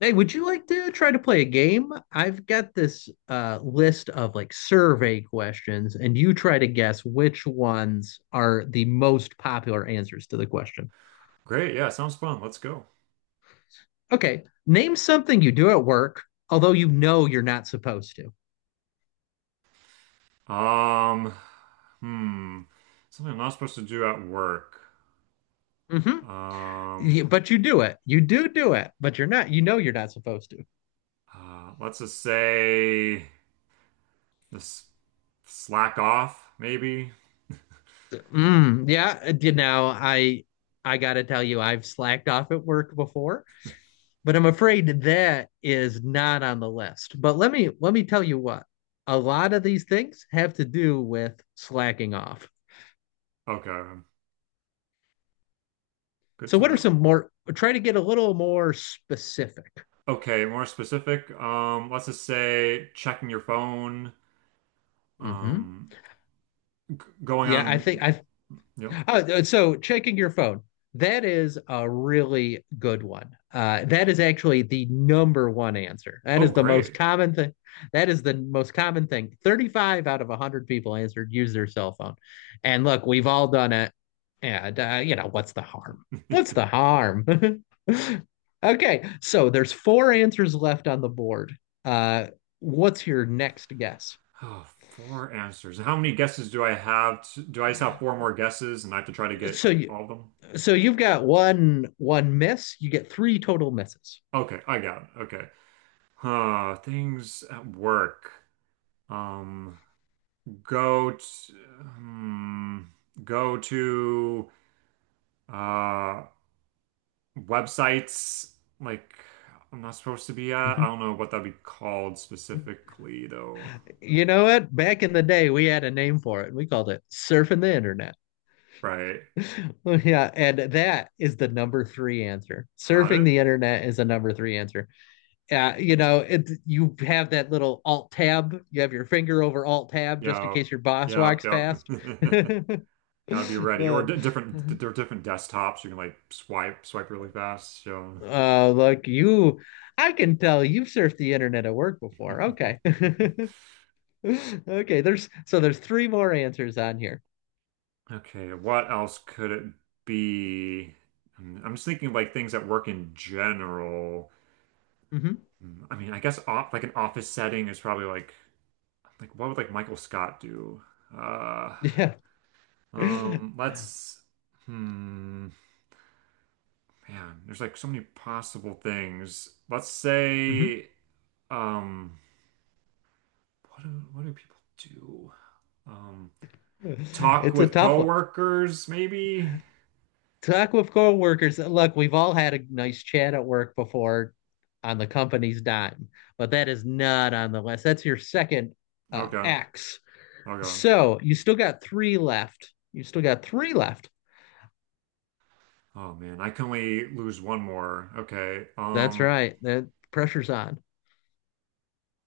Hey, would you like to try to play a game? I've got this list of survey questions, and you try to guess which ones are the most popular answers to the question. Great. Yeah, sounds fun. Let's go. Okay, name something you do at work, although you know you're not supposed to. Um, hmm. Something I'm not supposed to do at work. Um, Hmm. But you do it. You do do it, but you're not. You know you're not supposed to. Let's just say this slack off, maybe. Mm, yeah. I gotta tell you, I've slacked off at work before, but I'm afraid that is not on the list. But let me tell you what. A lot of these things have to do with slacking off. Okay. Good So to what are know. some more, try to get a little more specific. Okay, more specific. Let's just say checking your phone. Mhm. Um, going Yeah, I think on, I you know. Oh, so checking your phone. That is a really good one. That is actually the number one answer. That Oh, is the most great. common thing. That is the most common thing. 35 out of 100 people answered use their cell phone. And look, we've all done it. What's the harm? What's the harm? Okay, so there's four answers left on the board. Uh, what's your next guess? Oh, four answers. How many guesses do I have? Do I just have four more guesses and I have to try to get So you, all of them? so you've got one miss, you get three total misses. Okay, I got it. Okay. Huh, things at work. Um, go to, hmm, Go to uh websites like I'm not supposed to be at. I Mhm. don't know what that'd be called specifically though. You know what? Back in the day, we had a name for it. We called it surfing the internet. Right. Yeah, and that is the number three answer. Got Surfing it? the internet is a number three answer. Yeah, you have that little alt tab. You have your finger over alt tab just in Yeah. case your boss yep, walks yep. past. Gotta be ready. Or Uh, d different desktops. You can like swipe really fast. So uh, look, you, I can tell you've surfed the internet at work before. Okay. Okay, there's three more answers on here. Okay, what else could it be? Mm, I'm just thinking of like things that work in general. Mhm. Mm, I mean, I guess off, like an office setting is probably like what would like Michael Scott do? Uh, Yeah. Mhm. Let's hmm, man, there's like so many possible things. Let's say um, what do people do? Um, Talk It's a with tough one. coworkers, maybe? Talk with coworkers. Look, we've all had a nice chat at work before on the company's dime, but that is not on the list. That's your second Okay, X. okay. So you still got three left. You still got three left. Oh man, I can only lose one more. Okay. That's right. That pressure's on.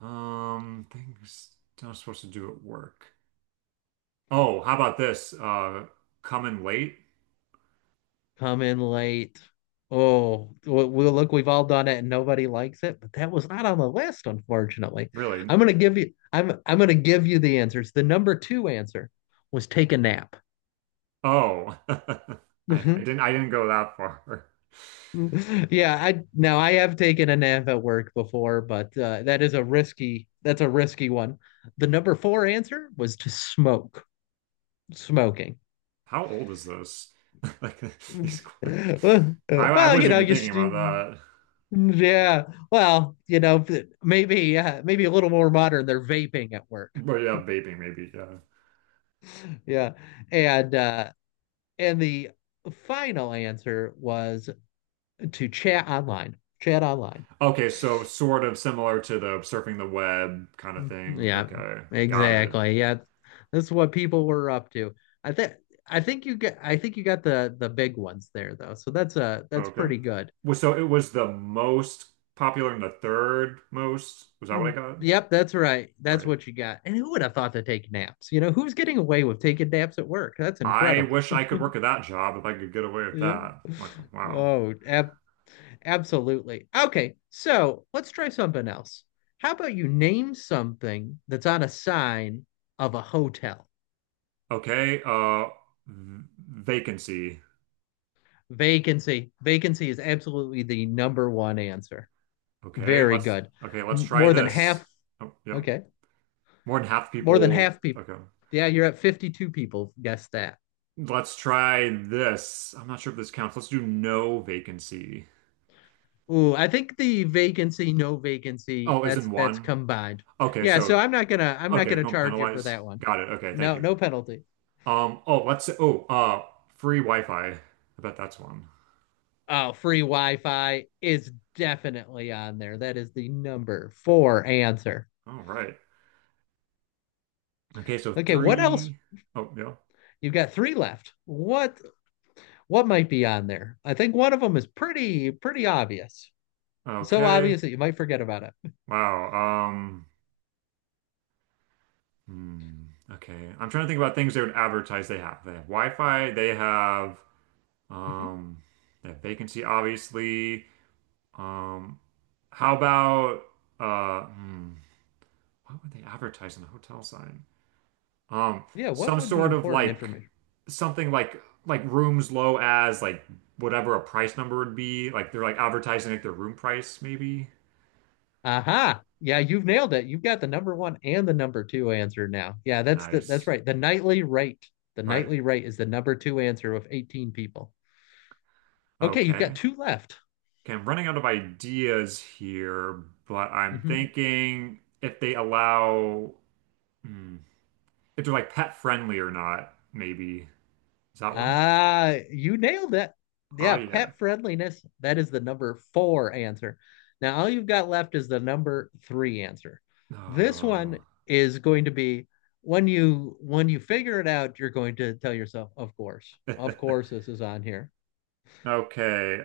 Things not supposed to do at work. Oh, how about this? Coming late? Come in late. Oh, well, we look, we've all done it and nobody likes it, but that was not on the list, unfortunately. Really? I'm gonna give you the answers. The number two answer was take a nap. Oh, I didn't. I didn't go that far. Mhm. Yeah, I, now I have taken a nap at work before, but that is a risky that's a risky one. The number four answer was to smoke, smoking. How old is this? Like these. I Well, you wasn't know, even thinking about that. mm, yeah. Well, you know, maybe maybe a little more modern. They're vaping at work. But yeah, vaping maybe. Yeah. Yeah. And uh and the final answer was to chat online. Chat online. Okay, so sort of similar to the surfing the web kind of Mhm. thing. Yeah, Okay, got it. exactly. Yeah. This is what people were up to. I think I think you got the big ones there though. So that's Okay. pretty good. Was so it was the most popular and the third most. Was that what I Mm, got? yep, that's right. That's Right. what you got. And who would have thought to take naps? You know, who's getting away with taking naps at work? That's I incredible. wish I could work at that job if I could get away with Yeah. that. I'm like, wow. Oh, ab Absolutely. Okay, so let's try something else. How about you name something that's on a sign of a hotel? Okay, vacancy. Vacancy. Vacancy is absolutely the number one answer. Okay, Very let's good. okay, let's try More than this. half. Oh, yeah. Okay. More than half the More than people. half people. Okay. Yeah, you're at 52 people guessed that. Let's try this. I'm not sure if this counts. Let's do no vacancy. Ooh, I think the vacancy, no vacancy, Oh, is that's in one? combined. Okay, Yeah, so so I'm not okay, gonna don't charge you for penalize. that one. Got it. Okay, thank No, you. no penalty. Oh, let's say, free Wi-Fi. I bet that's one. Oh, free Wi-Fi is definitely on there. That is the number four answer. All right. Okay, so Okay, what else? three. Oh, yeah. You've got three left. What might be on there? I think one of them is pretty obvious. So Okay. obvious that you might forget about it. Wow. Hmm. Okay. I'm trying to think about things they would advertise they have. They have Wi-Fi, Mhm. um they have vacancy, obviously. Um, how about uh hmm, what would they advertise on the hotel side? Um, Yeah, what some would be sort of important like information? something like rooms low as like whatever a price number would be. Like they're like advertising like their room price, maybe. Aha. Yeah, you've nailed it. You've got the number one and the number two answer now. Yeah, that's the that's Nice. right. The nightly rate. The Right. nightly rate is the number two answer with 18 people. Okay, you've got Okay. two left. Okay, I'm running out of ideas here, but I'm Mhm. thinking if they allow hmm, if they're like pet friendly or not, maybe. Is that one? Ah, you nailed it. Oh Yeah, yeah. pet friendliness. That is the number four answer. Now, all you've got left is the number three answer. This Oh. one is going to be when you figure it out, you're going to tell yourself, of course, this is on here. Okay.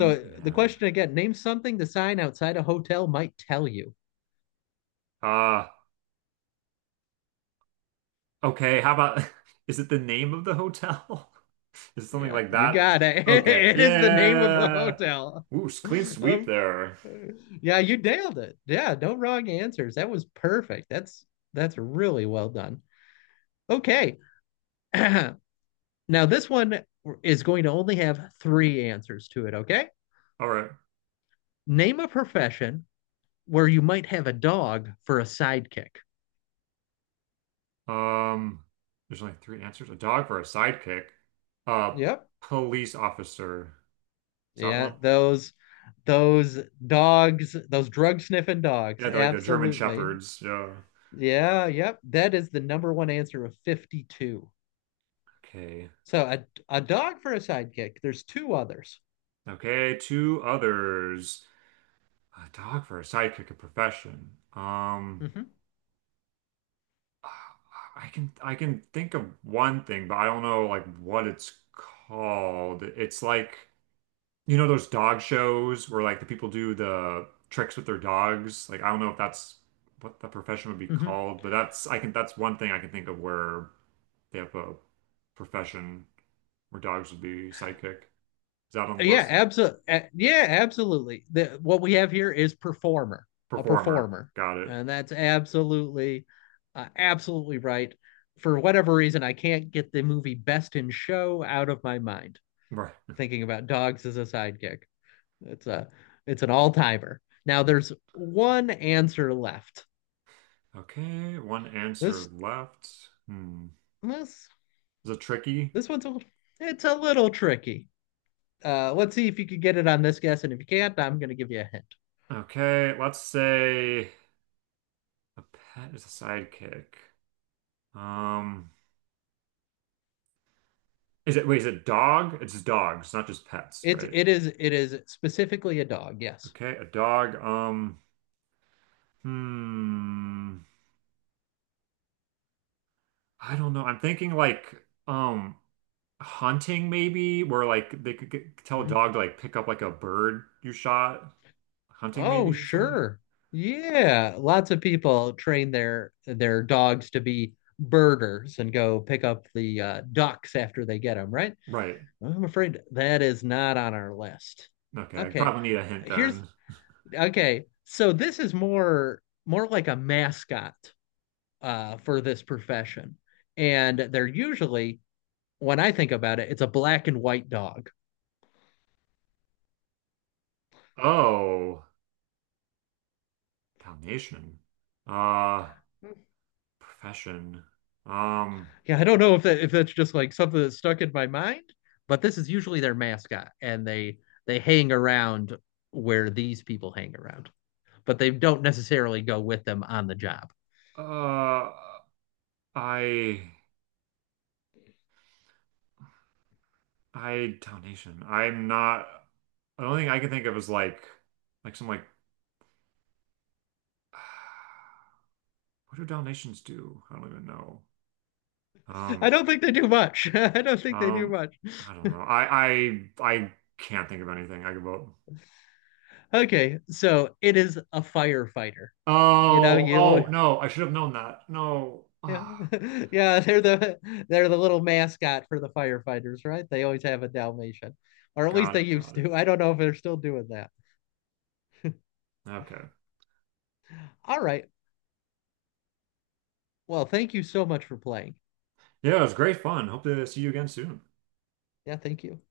So the Man. question again, name something the sign outside a hotel might tell you. Ah, okay, how about is it the name of the hotel? Is it something Yeah, like you that? got it. Okay. It is the name of the Yeah. hotel. Ooh, clean sweep Of there. Yeah, you nailed it. Yeah, no wrong answers. That was perfect. That's really well done. Okay. Now this one is going to only have three answers to it, okay? All right. Name a profession where you might have a dog for a sidekick. Um, there's only three answers. A dog for a sidekick. A Yep. police officer. Is that Yeah, one? those dogs, those drug sniffing dogs. Yeah, they're like the German Absolutely. shepherds. Yeah. Yeah, yep. That is the number one answer of 52. Okay. So a dog for a sidekick. There's two others. Okay, two others. A dog for a sidekick, a profession. Mhm. I can think of one thing, but I don't know like what it's called. It's like you know those dog shows where like the people do the tricks with their dogs. Like I don't know if that's what the profession would be Hmm. called, but that's I can that's one thing I can think of where they have a profession where dogs would be sidekick. Is that on the Yeah, list? absolutely. Yeah, absolutely. The, what we have here is performer, a Performer. performer, Got it. and that's absolutely, absolutely right. For whatever reason, I can't get the movie Best in Show out of my mind. Right. Thinking about dogs as a sidekick, it's a, it's an all-timer. Now there's one answer left. Okay, one answer This, left. Hmm. this, Is it tricky? this one's a, it's a little tricky. Let's see if you could get it on this guess, and if you can't, I'm going to give you a hint. Okay, let's say. A pet is a sidekick. Um, is it, wait, is it dog? It's dogs, not just pets, It right? it is it is specifically a dog, yes. Okay, a dog. Hmm. I don't know. I'm thinking like, um, hunting maybe, where like they could get, tell a Mm. dog to like pick up like a bird you shot. Hunting Oh, maybe, something. sure. Yeah, lots of people train their dogs to be birders and go pick up the ducks after they get them, right? Right. I'm afraid that is not on our list. Okay, I Okay. probably need a hint Here's then. okay. So this is more like a mascot for this profession. And they're usually, when I think about it, it's a black and white dog. Oh, Dalmatian. Uh, profession. Um, Yeah, I don't know if that if that's just like something that's stuck in my mind, but this is usually their mascot, and they hang around where these people hang around, but they don't necessarily go with them on the job. uh, I. I donation. I'm not. The only thing I can think of is like some like, what do donations do? I don't even know. I Um, don't think they do much. I don't think they do um, much. I don't know. I can't think of anything I could vote. Okay, so it is a firefighter. You know, Oh, oh you no! I should have known that. No. Yeah, Ah, yeah, they're the little mascot for the firefighters, right? They always have a Dalmatian, or at least got they it, used got it. to. I don't know if they're still doing that. Okay. All right. Well, thank you so much for playing. Yeah, it was great fun. Hope to see you again soon. Yeah, thank you.